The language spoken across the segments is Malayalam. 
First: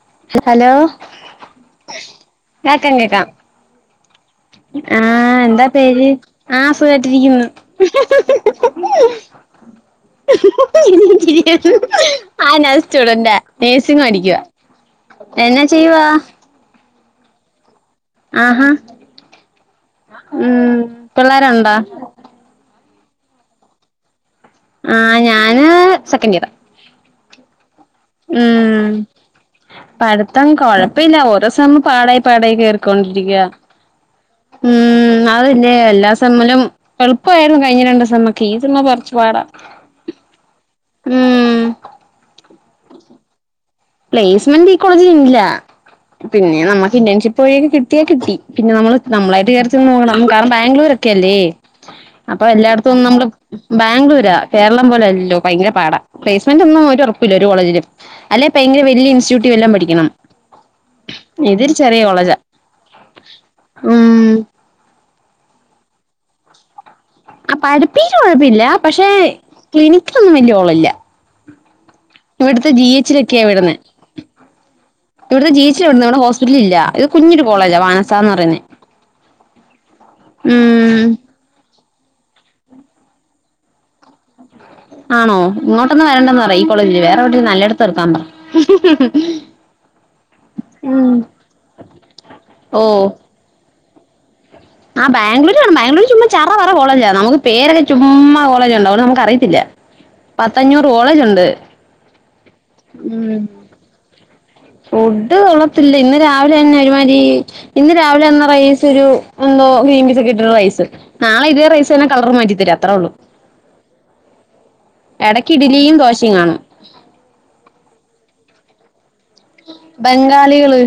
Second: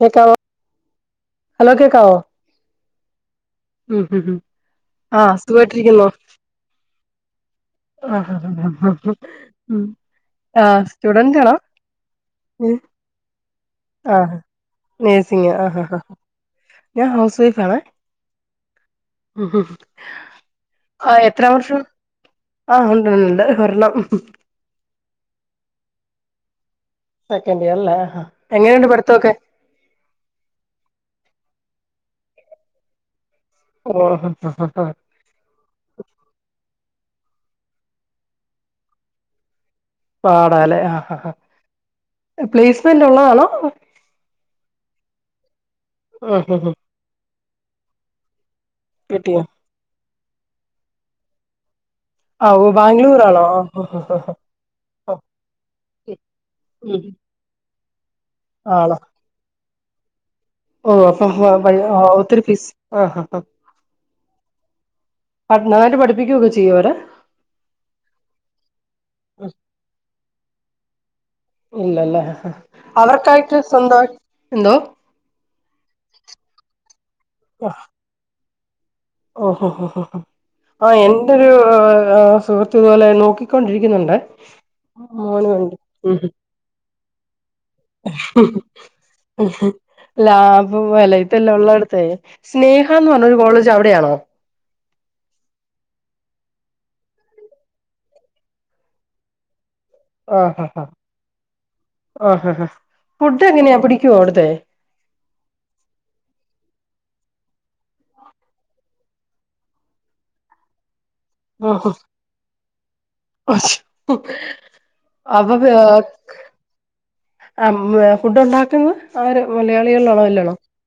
കേക്കാവോ ഹലോ ഹലോ കേക്കാവോ കേക്കാം കേക്കാം ഉം ഹും ആഹ് എന്താ പേര് ആഹ് ഇപ്പേട്ടിരിക്ക്ന്ന് ആഹ് ഹാ ഹാ ഹാ ഹാ ഉം ആഹ് സ്റ്റുഡന്റ് ആണോ ആഹ് ഞാന് സ്റ്റുഡെന്റാ നേഴ്സിങ് പഠിക്ക്യ നേഴ്സിങ്ങാ ആഹ് ഹാ ഹാഹ് ഞാൻ ഹൗസ് വൈഫാണ് ആഹാ ഉം ആഹ് എത്ര പിള്ളേരുണ്ടോ വർഷം ആഹ് ഉണ്ട്ണ്ട്ണ്ട് ഒരെണ്ണം ആഹ് ഞാന് സെക്കൻഡ് ഇയറ് സെക്കൻഡ് ഇയറ്ല്ലേ എങ്ങനെണ്ട് പഠ്ത്തൊക്കെ പഠ്ത്തം കൊഴപ്പല്ല ഓരോ സമയം പാടായി പാടായി കേറിക്കൊണ്ടിരിക്ക ഓ [unintelligible] അത് പിന്നെ എല്ലാ സെമ്മിലും എളുപ്പമായിരുന്നു കഴിഞ്ഞ രണ്ട് സമ്മക്കെ ഈ സെ മമ്കുറച്ച് പാടാ പാടല്ലേ ആ ഉം പ്ലേസ്മെന്റ് ഉള്ളതാണോ പ്ലേസ്മെന്റ് ഈ കോളജില് ഇല്ല ഉം പിന്നെ ഉം ഉം നമുക്ക് ഇന്റേൺഷിപ്പ് വഴിയൊക്കെ കിട്ടിയാ കിട്ടി പിന്നെ നമ്മള് കിട്ടിയോ നമ്മളായിട്ട് കേറി ചെന്ന് നോക്കണം കാരണം ബാംഗ്ലൂരൊക്കെല്ലേ അപ്പൊ ആഹ് എല്ലായിടത്തും ഒന്നും ബാംഗ്ലൂർ നമ്മള് ആണോ ബാംഗ്ലൂരാ കേരളം പോലല്ലോ ഭയങ്കര പാടാ പ്ലേസ്മെന്റ് ഒന്നും ഒരു ഉറപ്പില്ല ഒരു കോളേജിലും അല്ലെ ഭയങ്കര വല്യയ ഇൻസ്റ്റിറ്റൂട്ടിലെല്ലാം പഠിക്കണം ഓ അപ്പൊ ഇതൊരു ചെറിയ [unintelligible] കോളേജാ ഒത്തിരി ഫീസ് ആ ഹ ഹ ഉം [unintelligible] നന്നായിട്ട് പഠിപ്പിക്കൊക്കെ ചെയ്യുമോ അവരെ ആ പഠിപ്പി ര് കുഴപ്പമില്ല പക്ഷെ ക്ലിനിക്കിലൊന്നും വല്യയ ഓളമില്ല ഇല്ലല്ലേ അവർക്കായിട്ട് സ്വന്തമായിട്ട് എന്തോ ഇവിടത്തെ ജേച്ചിവിടന്ന് ഇവിടെ ഹോസ്പിറ്റല ഇല്ല ഇത് കുഞ്ഞൊരു കോളേജാ വാനസാ എന്ന് പറയേ ഓഹോ ഹോ ഹോ ഓ എൻ ന്റെ ഒരു സുഹൃത്തു ഇതുപോലെ നോക്കിക്കൊണ്ടിരിക്കുന്നുണ്ട് ആണോ മോന് വേണ്ടി ഇങ്ങോട്ടൊന്നന്ന് വരണ്ടന്ന്പറയ് ഈ കോളേജില് വേറെ എവിടെങ്കിലുംനല്ലേടത്ത് ഹും ഹും ലാഭ വല ഇതല്ല ഉള്ള ഇടത്തേ ഓ സ്നേഹ എന്ന് പറഞ്ഞ ഒരു കോളേജ് അവിടെയാണോ ആ ബംഗ്ലൂരു ആ ബാഗ്ലൂര് ചുമ്മ ചറ പറകോളേജ നമുക്ക് പേരൊക്കെ ചുമ്മകോളജ് ഉണ്ട് അതുകൊണ്ട്നമക്ക് അറിയത്തില്ല ആ ഹ ഹ പത്തഞ്ഞൂറ് കോളേജുണ്ട് ആ ഹ ഉം ഹഫുഡ് എങ്ങനെയാ പിടിക്കോ അവിടത്തെ ഫുഡ് കൊളത്തില്ല ഇന്ന് രാവിലെ തന്നെ ഒരുമാതിരി ഇന്ന് രാവിലെ തന്ന റൈസ് ഒരു എന്തോ ഗ്രീൻ പീസ് ഒക്കെ ഇട്ട് ഒരു റൈസ് നാളെ ഇതേ റൈസ് തന്നെ കളർ മാറ്റിത്തരും അത്രയേ ഉള്ളൂ ഓച്ച് ഉം എടയ്ക്ക് ഇഡ്ലിയും ദോശയും കാണും ആ ഫുഡ് ഉണ്ടാക്കുന്നത് അവര് മലയാളികളാണോ അല്ലണോ ബംഗാളികള്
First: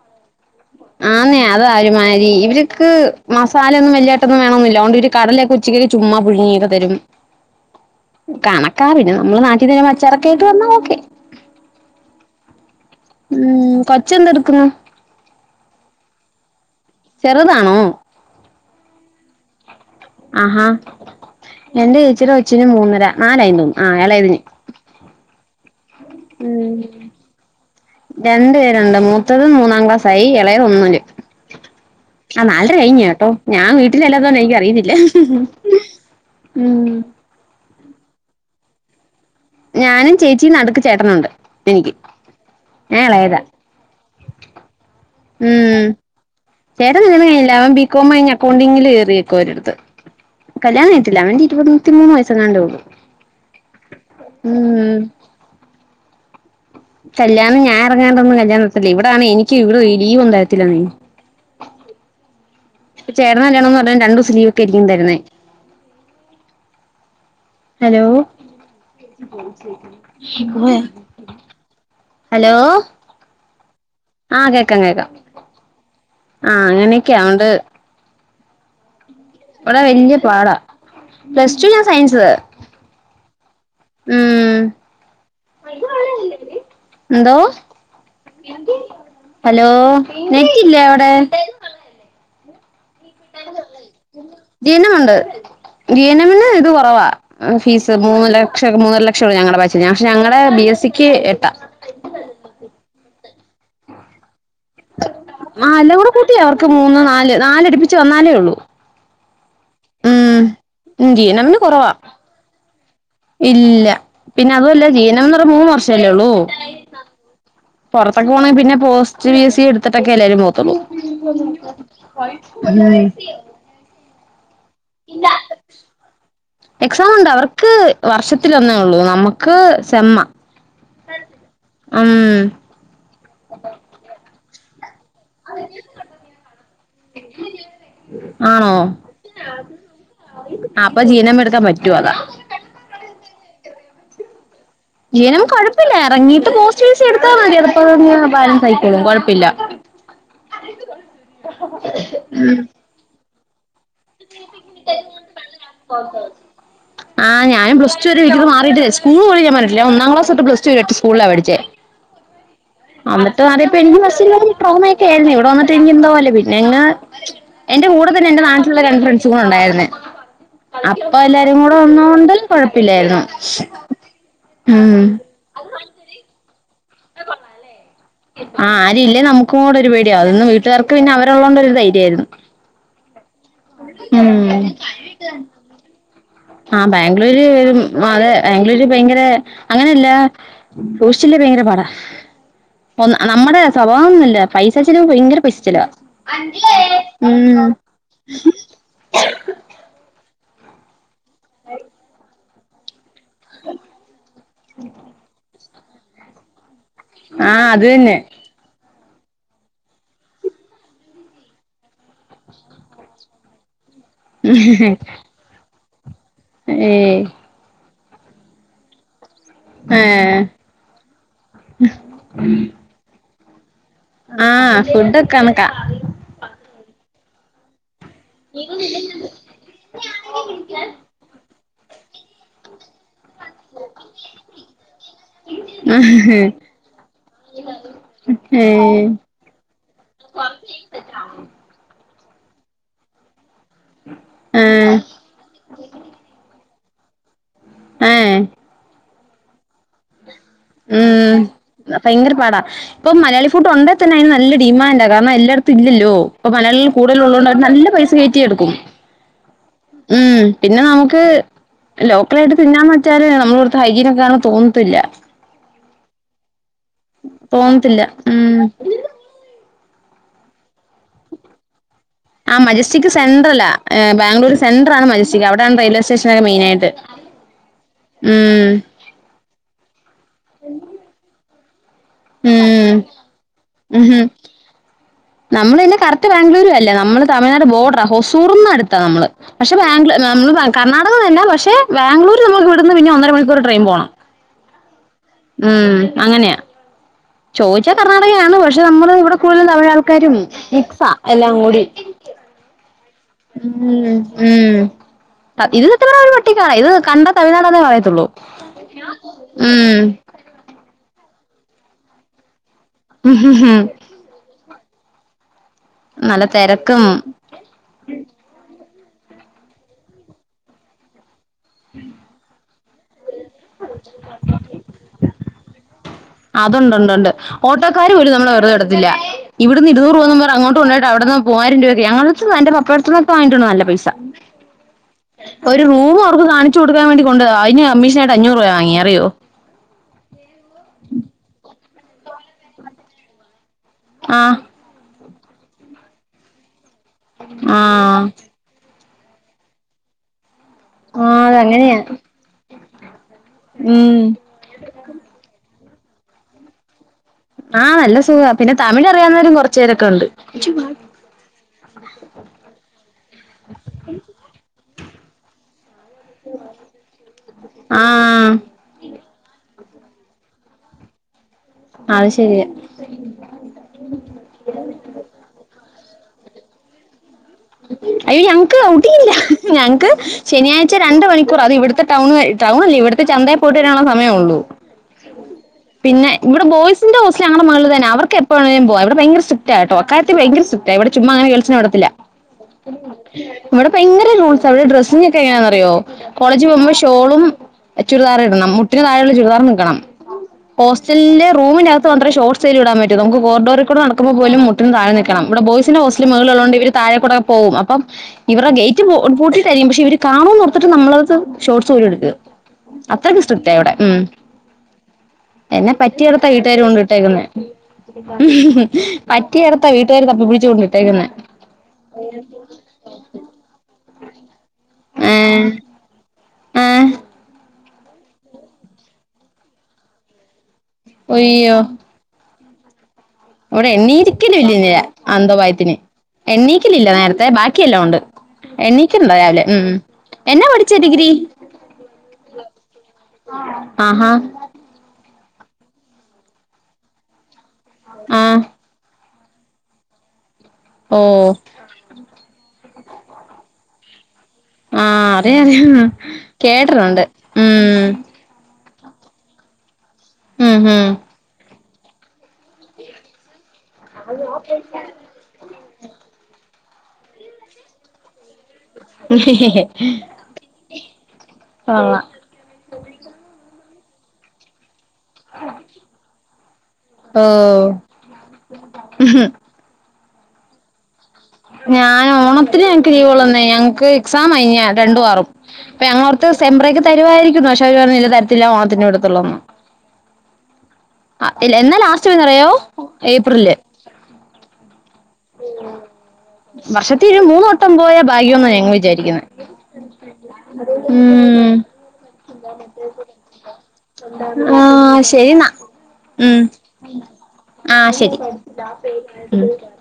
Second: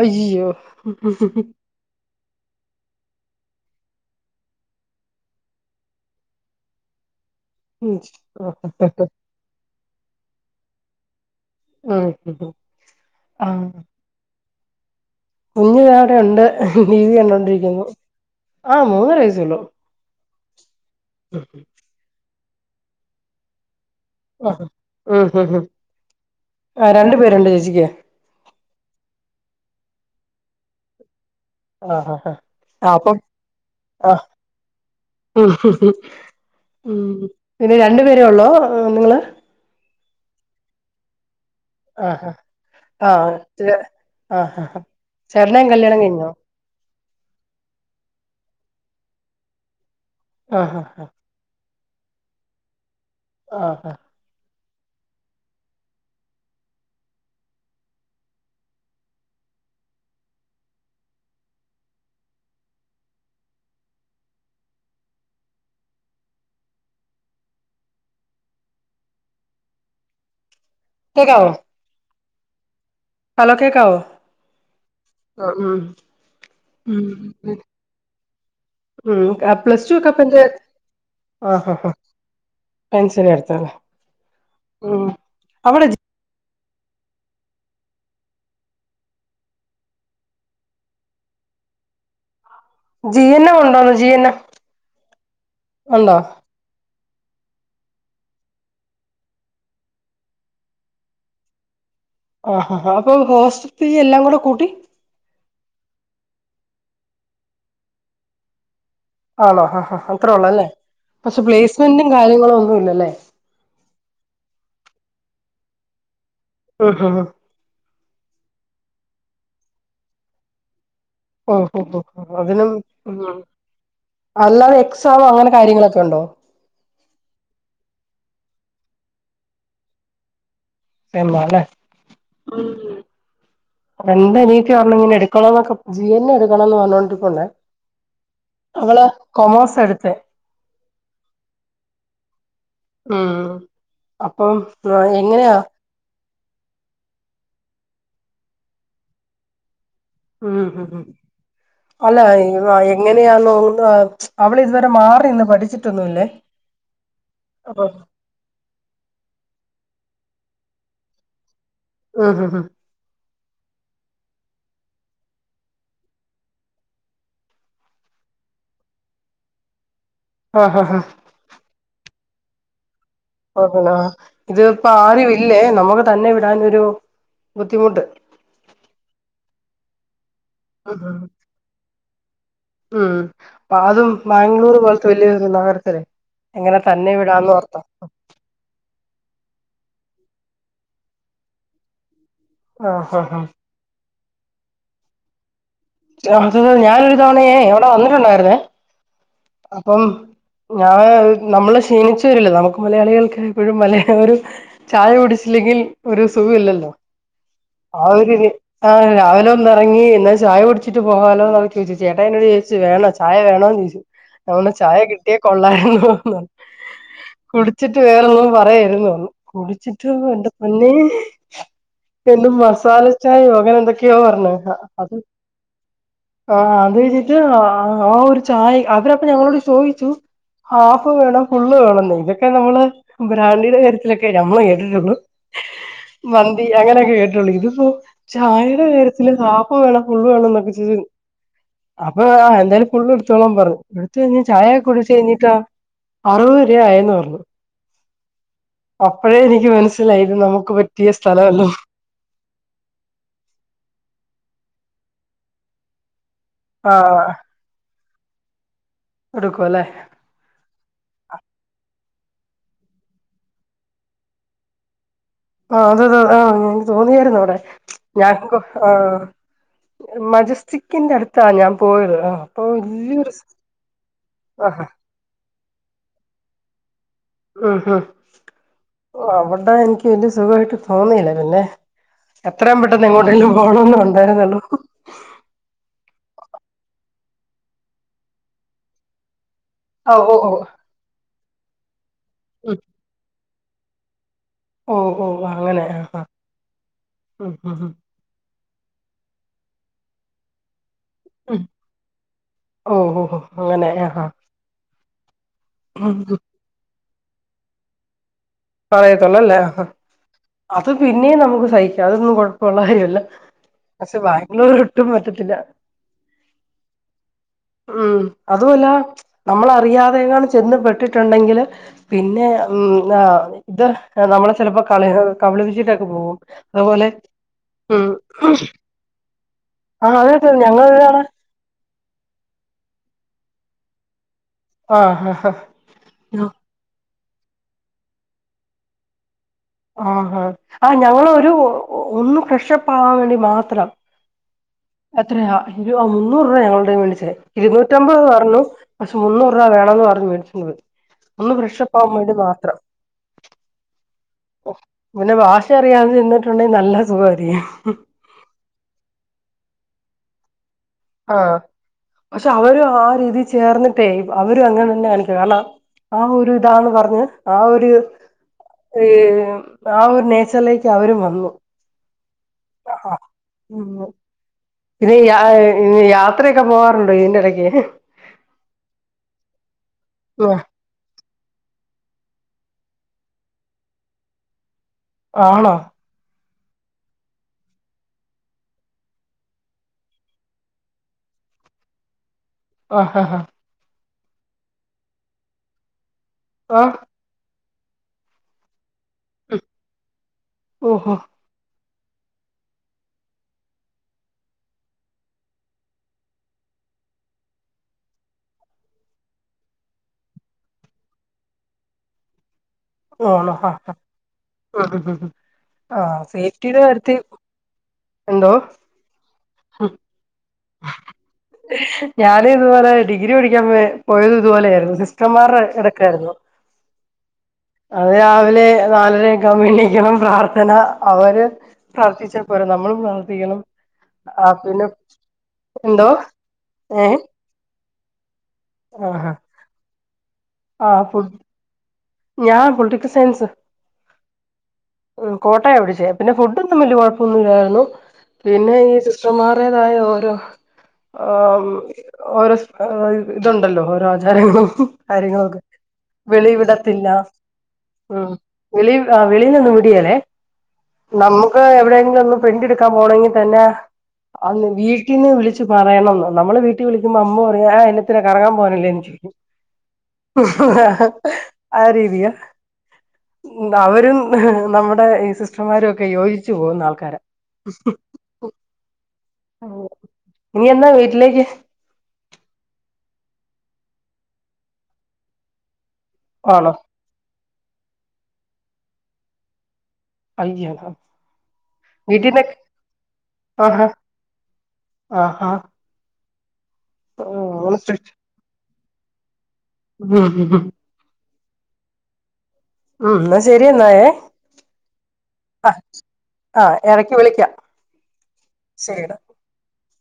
അജോ ഹും ഹും ആന്നേ അതാ ഒരുമാതിരി ഇവർക്ക് മസാല ഒന്നും വല്യയായിട്ട് വേണമെന്നില്ല അതുകൊണ്ട് ഒരു കടലയൊക്കെ ഉച്ചക്ക് ചുമ്മാ പുഴുങ്ങി തരും കണക്കാ പിന്നെ നമ്മള് നാട്ടീന്ന് വരുമ്പോൾ അച്ചാർ ഒക്കെ ആയിട്ട് വന്നാ ഓക്കേ ഓഹ ഹ ആഹ് ജ് എന്തെടുക്കുന്നു കുഞ്ഞു താഅവിടെ ഉണ്ട് ടിവി ചെറുതാണോ കണ്ടോണ്ടിരിക്കുന്നു ആ മൂന്നര വയസുള്ളു ആഹാ ഉ എൻറെ ചേച്ചിയുടെ കൊച്ചിന് നാലായി എന്ന് തോന്നുന്നു ഉ ഉ ആ രണ്ടു പേരുണ്ട് ചേച്ചിക്ക് രണ്ട് പേരുണ്ട് മൂത്തത് മൂന്നാം ക്ലാസായി ഇളയത് ഒന്നില് ആഹ് ആഹ് ആ നാലര കഴിഞ്ഞ് കേട്ടോ ഞാൻ ആഹ് വീട്ടിലല്ലാതോണ്ട് എനിക്ക് അറിയത്തില്ലെ ഉം പിന്നെ രണ്ടു പേരേ ഉള്ളോ നിങ്ങള് ഞാനും ചേച്ചിയും നടുക്ക് ചേട്ടനുണ്ട് എനിക്ക് ആഹഹാ ഞാൻ എളയതാ ആഹ ആ ചേട്ടന്റെ ഉം കല്യാണം കഴിഞ്ഞോ ചേട്ടൻ കല്യാണം കഴിഞ്ഞില്ല അവൻ ബി കോം കഴിഞ്ഞു അക്കൗണ്ടിങ്ങിൽ കയറിയേകുവ ഒരിടത്ത് ആഹ് കല്യാണം ആഹ് കഴിഞ്ഞിട്ടില്ല അവന് ഇരുപത്തി മൂന്ന് വയസ്സങ്ങാണ്ട് ഉള്ളു ആഹ ഉം കല്യാണം ഞാൻ ഇറങ്ങാണ്ടന്ന കല്യാണം നടത്തി ഇവിടാണ് എനിക്ക് ഇവിടെ ഒരു ലീവ് തരത്തില്ലാ നെ ചേട്ടന്റെ കല്യാണം എന്ന് പറഞ്ഞാ രണ്ടും ദിവസം ലീവ് ഒക്കെയായിരിക്കും തരുന്നെ ഹലോ ശെ പോയ കേക്കാവോ ഹലോ ഹലോ കേക്കാവോ ആഹ് കേക്കാം കേക്കാം ആഹ് ഉം ആഹ് അങ്ങനെയൊക്കെ ഓണ്ട് ഉം ഉം വിടെ പ്ലസ് ടു ഒക്കെ വല്യ ഇപ്പ എന്ത് പാടാ പ്ലസ് ടു ഞാൻ സയൻസ് പെൻസെറി എട്ത്താൺ ഉം ഉം അവ്ടെ ജെ എന്തോ ഹലോ നെറ്റില്ലേ അവിടെ ജി എൻ എം ഉണ്ടോന്ന് ജി എൻ എം [unintelligible] ജീനമുണ്ട് ഉണ്ടോ ഗീനമിന് ഇത് കൊറവാ എഹ് ഫീസ് മൂന്നു ലക്ഷം മൂന്നര ലക്ഷം ഉള്ള ഞങ്ങളുടെ ബാച്ചിന് പക്ഷെ ഞങ്ങളെ ബി എസ് സിക്ക് എട്ടാ ആഹ് ആഹ് അപ്പൊ ഹോസ്റ്റൽ ഫീ എല്ലാം കൂടെ കൂട്ടി ആഹ് എല്ലാം കൂടെ കൂട്ടിയ അവർക്ക് മൂന്ന് നാല് നാല അടിപ്പിച്ച് ന്നാലേ ഉള്ളൂ ആണോ അഹ് ഹ ഹ അത്രേ ഉം ഉള്ളൂ അല്ലേ ഉം പക്ഷെ ജീവനത്തിന് കുറവാ പ്ലേസ്മെന്റും കാര്യങ്ങളും ഒന്നുല്ലല്ലേ ഇല്ല പിന്നെ അതുഅല്ല ജീനന്ന് പറഞ്ഞാ മൂന്ന് വർഷല്ലേ ഉള്ളൂ ഉം ഉം ഹ് പുറത്തൊക്കെ പോണ പിന്നെ പോസ്റ്റ് ബീസി എടുത്തിട്ടക്കെ എല്ലാരും നോക്കുന്നെ ഉം ഉം ഉം ഉം ഉം. അതിനും ഉം അല്ലാതെ എക്സാമോ അങ്ങനെ കാര്യങ്ങളൊക്കെ ഉണ്ടോ എക്സാം ഉണ്ട് അവർക്ക് വർഷത്തിലൊന്നേ ഉള്ളൂ നമുക്ക് സെമ്മ സെമ്മ ല്ലേ ഉം ഉം കൊളന്താ എണിറ്റ് വന്ന് ഇങ്ങനെ എട് ക്കണംന്നൊക്കെ ജി എൻ എടുക്കണംന്ന് പറഞ്ഞോണ്ടിരുപ്പുണ്ട് ആണോ അവള് കൊമേഴ്സ് എടുത്തെ അപ്പൊ ജീനം മ് എടുക്കാൻ പറ്റുവ അതാ ഉം അപ്പം എങ്ങനെയാ ഇല്ല എറങ്ങീട്ട് കോസ്റ്റ്യസ് എടുത്താ മതി എപ്പ ബാലൻസ് ആയിക്കോളും കുഴപ്പല്ല ഊം ഉം ഉം അല്ലാ ഇഞ്ഞുപ്പാ എങ്ങനെയാന്നോന്നും ആർ അവള് ഇതുവരെ മാറിന്ന് പഠിച്ചിട്ടൊന്നുല്ലേ അപ്പം [unintelligible] മാറിട്ടില്ല സ്കൂള് പോലും ഞാൻ മാറീട്ടില്ല യ ഒന്നാം ക്ലാസ് തൊട്ടു പ്ലസ് ടു വരെ ഒറ്റ സ്കൂളാ പഠിച്ചേ ഉം ഉം ഉം അമ്പിട്ടും [unintelligible] എനിക്ക് ട്രോമയൊക്ക ആയിരുന്നു ഇവിടെന്നട്ട് എനിക്ക് എന്തോലേ പിന്നെ ഇങ്ങ് എന്റെ കൂടെ തന്നെ എന്റെ നാട്ടിലുള്ള രണ്ട് ഫ്രണ്ട്സ്സ് കൂടെ ഉണ്ടായിരുന്നെ ആഹ് ആഹ് അപ്പൊ എല്ലാരും കൂടെ വന്നു കൊണ്ട് കൊഴപ്പില്ലായിരുന്നു [unintelligible] ഇതിപ്പോ ഉം ആരു ഇല്ലേ നമുക്ക് തന്നെ വിടനൊരു ബുദ്ധിമുട്ട് ആഹ് ആരും ഇല്ലെ നമുക്കും കൂടെ ഒര് പേടിയാ അതൊന്നും വീട്ട്കാർക്ക് പിന്നെ ഉം അവര് ഉള്ളോണ്ട് ഒര് ധൈര്യ ആയിരുന്നു. ഉം അപ്പൊ അതും ബാംഗ്ലൂർ പോൽത്തെ വല്യ നഗരത്തില് ആഹ് ബാംഗ്ലൂര് ഉം അതെ ബാംഗ്ലൂര് ഭയങ്കര അങ്ങനെയല്ല സൂക്ഷിച്ചില്ലെ ഭയങ്കര പാട ഒന്ന് ആഹ് ആഹ് നമ്മടെ സ്വഭാവം ഒന്നുല്ല പൈസ ചെിലവ് ഭയങ്കര പൈസ ചെലവാ അത് ഞാനൊരു തവണയേ ഉം അവിടെ വന്നിട്ടുണ്ടായിരുന്നേ അപ്പം ഞാൻ നമ്മളെ ക്ഷീണിച്ച വര്ല്ലേ നമുക്ക് മലയാളികൾക്ക് [unintelligible] പ്പഴും മല ഒരു ചായ കുടിച്ചില്ലെങ്കിൽ ഒരു സുഖ ഇല്ലല്ലോ ആ അത് തന്നെ ആഒരു രി ആഹ് രാവിലെ ഒന്നറങ്ങി ന്നാ ചായ കുടിച്ചിട്ട് പോകാലോ വിചാരിച്ചു ചേട്ടായി ന്നോട് ചോദിച്ചു ചേട്ടായി ന്നോട് ചോദച്ചു വേണോ ചായ വേണോന്ന് ചോദിച്ചു. ഞൻ പറഞ്ഞു. ചായ കിട്ടിയ കൊള്ളായിരുന്നു. ഏഹ് കുടിച്ചിട്ട് വേറൊന്നും പറയാരിന്നു കുടിച്ചിട്ടും ഏ എന്റെ അന്നേ രണ്ടു മസാലചായ വാങ്ങാനെന്തൊക്കെ ത്യ പർഞ് ആഹ് അത് ഫുഡൊക്കെ കണക്കാ ആഹ് അതഴിഞ്ഞിട്ട് ആഹ് ഒരു ചായ അവരപ്പ ഞങ്ങളോട് ചോദിച്ചു ആഹ് പ്പോ വേണോ ഫുള്ള് വേണംന്ന് ഇതൊക്കെ നമ്മള് ബ്രാണ്ടിയുടെ കാര്യത്തിലൊക്കെ നമ്മൾ കേട്ടിട്ടുള്ളു. ഏഹ് മന്തി അങ്ങനെയൊക്കെ കേട്ടിട്ടുള്ളൂ ഇതിപ്പോ ചായടെ കാര്യത്തില് ആ ഫോ വേണം ഫുള്ള് വേണം ന്നൊക്കെ ചോയ്ച്ച അപ്പൊ ആഹ് എന്തായാലും ഫുള്ള് ടുത്തോളാം പറഞ്ഞു. എടുത്ത്ഴിഞ് ചായയൊക്കെ ആഹ് കുടിച്ച് കഴിഞ്ഞിട്ടോ അറുവത് രൂവ ആയെന്ന് പറഞ്ഞു. ഏഹ് അപ്പഴേ എനിക്ക് മനസ്സിലായി ഇത് നമുക്ക് പറ്റിയ ഉം സ്ഥലവല്ല ഭയങ്കര പാടാ ഇപ്പൊ മലയാളി ഫുഡ് ഒണ്ടേ തന്നെ അയ്നു നല്ല ഡിമാൻഡ കാരണം എല്ലായിടത്തും ഇല്ലല്ലോ. പ്പൊ മലയാളികൾ കൂടുതൽ ആഹ് ഉള്ളൊണ്ട് അവര് നല്ല പൈസ കയറ്റി യെടുക്കും ടുക്കുവല്ലേ ഉം, പിന്നെ നമുക്ക് ലോക്കലായിട്ട് തിന്നാൻ പറ്റാതെ നമ്മൾ കൊടുത്ത ഹൈജീനൊക്കെയാണെന്ന് തോന്നത്തില്ല ആ [unintelligible] തോന്നിയായിരുന്നു അവിടെ തോന്നത്തില്ല ഞാൻ ഉം ക്ക് മജസ്റ്റിക്കിന്റെ അടുത്താ ഞാൻ പോയിരുന്ന്. ആ മജിസ്റ്റിക്ക് സെൻട്രല ഏഹ് ബാംഗ്ളൂർ ആഹ് സെന്ടരാണ് മജസ്റ്റിക് അവിടെണ് റെയിൽവേ സ്റ്റേഷൻ ഒക്കെ മെയിനായിട്ട്. ഉം ഹും. ഉം അവിടെ എനിക്ക് വലിയ സുഖായിട്ട് തോന്നിയില്ല പിന്നെ എത്രേം ഉം പെട്ടെന്ന് എങ്ങോട്ടേലും പോണന്നേ ഉണ്ടായിരുന്നള്ളൂ. നമ്മള് ഇന്ന്കറക്ട് ബാംഗ്ലൂരും അല്ല നമ്മള് തമിഴ്നാട് ബോർഡറ ഹൊസൂറിന് അടുത്താണ് നമ്മള്. പക്ഷെ ബാംഗ്ലു ഓ ഓ നമ്മ കർണാക തന്നേ പക്ഷെ ബാംഗ്ലൂര് ഓ നമുക്കിവ്ട്ന്ന് പിന്നെ ഒന്നര മണിക്കൂർ ട്രെയിൻ പോണം. ഓഹൊ ഹോ ഓ അങ്ങനെ ഉം ആഹ് അങ്ങനെയാ ഉം ഉം. ചോദിച്ചാൽ കർണാടകയാണ്. പക്ഷെ നമ്മള് ഇവിടെ കൂടുതൽ പല ആൾക്കാരും മിക്സാ എല്ലാം കൂടി. ഓഹ് ഓ ഉം അങ്ങനെ ആഹാ ഉം പ ഇത് [inaudible] [unintelligible] ഇത് കണ്ട തമഴ്നാടന്നേ പറയത്തുള്ളൂ. പറയത്തുള്ളൂല്ലേ ഉം അത് പിന്നീം നമുക്ക് സഹിക്കാ അതൊന്നും. കൊഴ പ്പള്ള കാര്യല്ല പക്ഷെ ബാംഗ്ലൂർ ഒട്ടും പറ്റത്തില്ല നല്ല തിരക്കും ഉം, അതുവല്ല നമ്മളറിയാതെ എങ്ങാനും ചെന്ന് പെട്ടിട്ടുണ്ടെങ്കിൽ. പിന്നെ ഉം ആ ഇത് നമ്മളെ ചിലപ്പോകളി കബളിപ്പിച്ചിട്ടൊക്കെ പോകും. അതുപോലെ അതുണ്ടുണ്ട് ഉണ്ട് ഉം ഓട്ടോക്കാർ പോലും നമ്മളെവെറുതെ വിടത്തില്ല. ഇവിടുന്ന് ആ ഇരുന്നൂറ് രൂപ അതെ ന്നും അതെ പറഞ്ഞു അങ്ങോട്ട് കൊണ്ട് പോയിട്ട് ഞങ്ങളൊരാള് അവിടുന്ന് മൂവായിരം രൂവക്കെ ഞങ്ങളട്ത് എന്റെമക്കളട്ത്ത ന്നും ഒക്കെവാങ്ങീട്ടുണ്ട് ന ല്ല പൈസ. ആ ആ ആ ഒരു റൂം അവർക്ക് കാണിച്ച് കൊടുക്കാൻ വേണ്ടി കൊണ്ടു പോയതാ അതിന് കമ്മീഷനായിട്ട് അഞ്ഞൂറ് രൂപ വാങ്ങിയേ അറിയോ? ആ ഹാ ആ ഞങ്ങളൊരു ഒന്ന് ഫ്രഷപ്പ് ആവാൻ വേണ്ടി മാത്രം ആഹ് എത്രയാ മുന്നൂറ് രൂപ ഞങ്ങളടേ അടുത് ന്ന് വെടിച്ചേ ഇരുന്നൂറ്റമ്പത് ആഹ് പറഞ്ഞു. പക്ഷേ മുന്നൂറ് രൂപ വേണന്ന് പറഞ്ഞു മേടിച്ചു പോയി. ആഹ് ഒന്ന് അതങ്ങനെയാ ഫ്രഷാപ്പാവാൻ വേണ്ടി മാത്രം. ഉം പിന്നെ ബാഷ അറിയാതെ നിന്നിട്ടുണ്ടെങ്കിൽ നല്ല സുഖായിരുന്നു. ആഹ്, നല്ല സുഖ പിന്നെ തമിഴ് അറിയാവുന്നവരും കുറച്ച പേരൊക്കെ ഉണ്ട്. ആഹ്, പക്ഷെ അവരും ആ രീതി ചേർന്നിട്ടേ അവരും അങ്ങനെ തന്നെ കാണിക്കു കാരണം. ആ ഒരു ഇതാന്ന് പറഞ്ഞ് ആ ഒരു. ആഹ് ആഹ് ഒരു നേച്ചറിലേക്ക് അവരും വന്നു. അഅ് ശരിയ ഉമ്മു ഇത് ഏഹ് അ്അ് യാത്രയൊക്കെ പോവാറുണ്ടോ ഇതിന്റെടക്ക് അയ്യോ ഞങ്ങക്ക് ഔട്ടിങ്ങില്ല ഞങ്ങക്ക് ആഹ് ശനിയാ ഴ്ച രണ്ട് മണിക്കൂറാ അത് ഇവിടുത്തെ ടൗൺ വരെ ടൗൺ അല്ലേ ഇവിടുത്തെ ചന്തയീ പോയിട്ട് വരാനുള്ള സമയേ ഒള്ളൂ ആണോ പിന്നെ ഇവിടെ ബോയ്സിന്റെ ഹോസ്റ്റല് ഞങ്ങള മേളിൽ തന്നാ അവർക്ക് എപ്പോ വേണെങ്കിലും പോകാ ഇവിടെ ഭയങ്കര സ്ട്രിക്ടാ കെട്ടോ അക്കാര്യത്തി ഭയങ്കര സ്രിക് ഇവിടെ ചുമ്മാ അങ്ങനെ ഗേൾസിന വിടത്തില്ല ആഹ് ആഹ് ഹാ ഇവിടെ ഭയങ്കര റൂൾസാ ഇവിടെ ഡ്രസ്സിങൊക്കെ എങ്ങനാന്നറിയോ കോളേജ് പോകുമ്പോ ആഹ് ഷോളും ചുരിദാർ ഇടണം മുട്ടിന് താഴെയുള്ള ചുരിദാറി നിൽക്കണം ഓഹോ ഹോസ്റ്റലിലെ റൂമിനകത്ത് മാത്രേ ശോട്സ് സേലും ഇടാൻ പറ്റൂ നമുക്ക് കോറിഡോറിക്കൂടെ നടക്കുമ്പ പോലും മുട്ടിന് താഴെ നിക്കണം ഇവിടെ ബോയിസിന്റെ ഹോസ്റ്റൽ മേളിളുള്ളോണ്ട് ഇവര് താഴെക്കൂടൊക്കെ പോവും അപ്പം ഇവര്ടെ ഗേറ്റ് പൂട്ടിട്ടായിരിക്കും പക്ഷെ ഇവർ കാണോന്നോർത്തിട്ട് നമ്മളട്ത്ത് ഷോർട്ട് സ് [unintelligible] അത്രയ്ക്ക് ആണോ സ്ട്രിക്ടാ ആഹ് ഇവിടെ ഉം ആഹ് എന്നെ ആഹ് പറ്റിയെടുത്ത വീട്ടുകാര് സേഫ്റ്റിയുടെ കൊണ്ട് കാര്യത്തിൽ ഇട്ടേക്കുന്ന എന്തോ പറ്റിയിടത്താ വീട്ടുകാര് തപ്പി പിടിച്ചു കൊണ്ടിട്ടേക്കുന്നെ ഞാനും ഇതുപോലെ ഡിഗ്രി പഠിക്കാൻ പോയ പോയതും ഇതുപോലെ ആയിരുന്നു. സിസ്റ്റർമാരുടെ ഇടക്കായിരുന്നു ആഹ് അതി രാവിലെ നാലരയൊക്കെ ആവുമ്പോ എണീക്കണം പ്രാർത്ഥന അവര് ഒയ്യോ പ്രാർത്ഥിച്ച വര് നമ്മളും പ്രാ ഇവിടെ എണ്ണീയിരിക്കലും ഇല്ലാ ഞാൻ അന്തഭയത്തിന് എന്തോ എണ്ണീക്കലില്ല ഏഹ് നേരത്തെ ബാക്കിയെല്ലാം ഉണ്ട് എണ്ണീക്കണ്ട ആഹ് രാവിലെ ഉം ഉം എന്നാ പഠിച്ചേ ആഹ് ഡിഗ്രി ഫുഡ് ഞാൻ പൊളിറ്റിക്കൽ സയൻസ് ആഹാ ഉം കോട്ടയാ പഠിച്ചേ പിന്നെ ഫുഡൊന്നും വലിയ കൊഴപ്പൊന്നുല്ലായിരുന്നു ആഹ് പിന്നെ ഈ സിസ് റ്റർ മാരുടേതായ ഓരോ ഓഹ് ആഹ് ഓരോ ഏഹ് ഇതുണ്ടല്ലോ ഓരോ ആചാരങ്ങളും ആഹ് കാര്യങ്ങളൊക്കെ അറിയാ അറിയാ വെളിവിട ത്തില്ല ഉം വെളി ആഹ് വെളീന്നൊന്നും വിടിയേലേ ഉം ഉം നമ്മു ക്ക്‌ എവിടെയെങ്കിലും ഒന്ന് പ്രിന്റ് എടുക്കാൻ പോണെങ്കിൽ തന്നെ അന്ന് വീട്ടിൽന്ന് വിളിച്ച് ച്ച് പറയണംന്ന് നമ്മള് വീട്ടിൽ വിളിക്കുമ്പോ അമ്മ പറയും ആഹ് അയിന് ത്തിനാ കറങ്ങാൻ പോവാനല്ലേന്ന് ചോയിക്കും ആ രീതിയ കൊള്ളാം ഉം അവരും നമ്മുടെ സിസ്റ്റർമാരൊക്കെ യോജിച്ചു പോവുന്ന ആൾക്കാരാ ഹ് ഹും ഇനി എന്നാ വീട്ടിലേക്ക് ഞാൻ ഓണത്തിന് ഞങ്ങക്ക് ലീവൊള്ളൂന്നെ ഞങ്ങക്ക് എക്സാം ആ ഇനി രണ്ടു ആറും അപ്പ ഞങ്ങളോർത്ത് ആണോ സെംമ്പ്രേക്ക് തരുവായിരിക്കുന്ന് പക്ഷെ അവര് പറഞ്ഞു ഇല്ല തരത്തില്ല ഓണത്തിനെ വിടുത്തുള്ളോന്ന് അയ്യോ ആഹ് എന്നാ ലാസ്റ്റ് വീട്ടീന്ന് വരുംന്ന് അറിയോ ഏപ്രില് ആഹ് ആഹ് വർഷത്തിലൊരു മൂന്ന് വട്ടം പോയാ ഭാഗ്യന്നാ ഞങ്ങൾ വിചാരിക്കുന്നെ. ആഹ് ആഹ് ഉം ഉം എന്നാ ശരി എന്നായേ ആഹ് ശെരിന്നാ ആ ഉം ആ ഇടക്ക് വിളിക്കാം ആഹ് ശരി ശരിടാ ഉം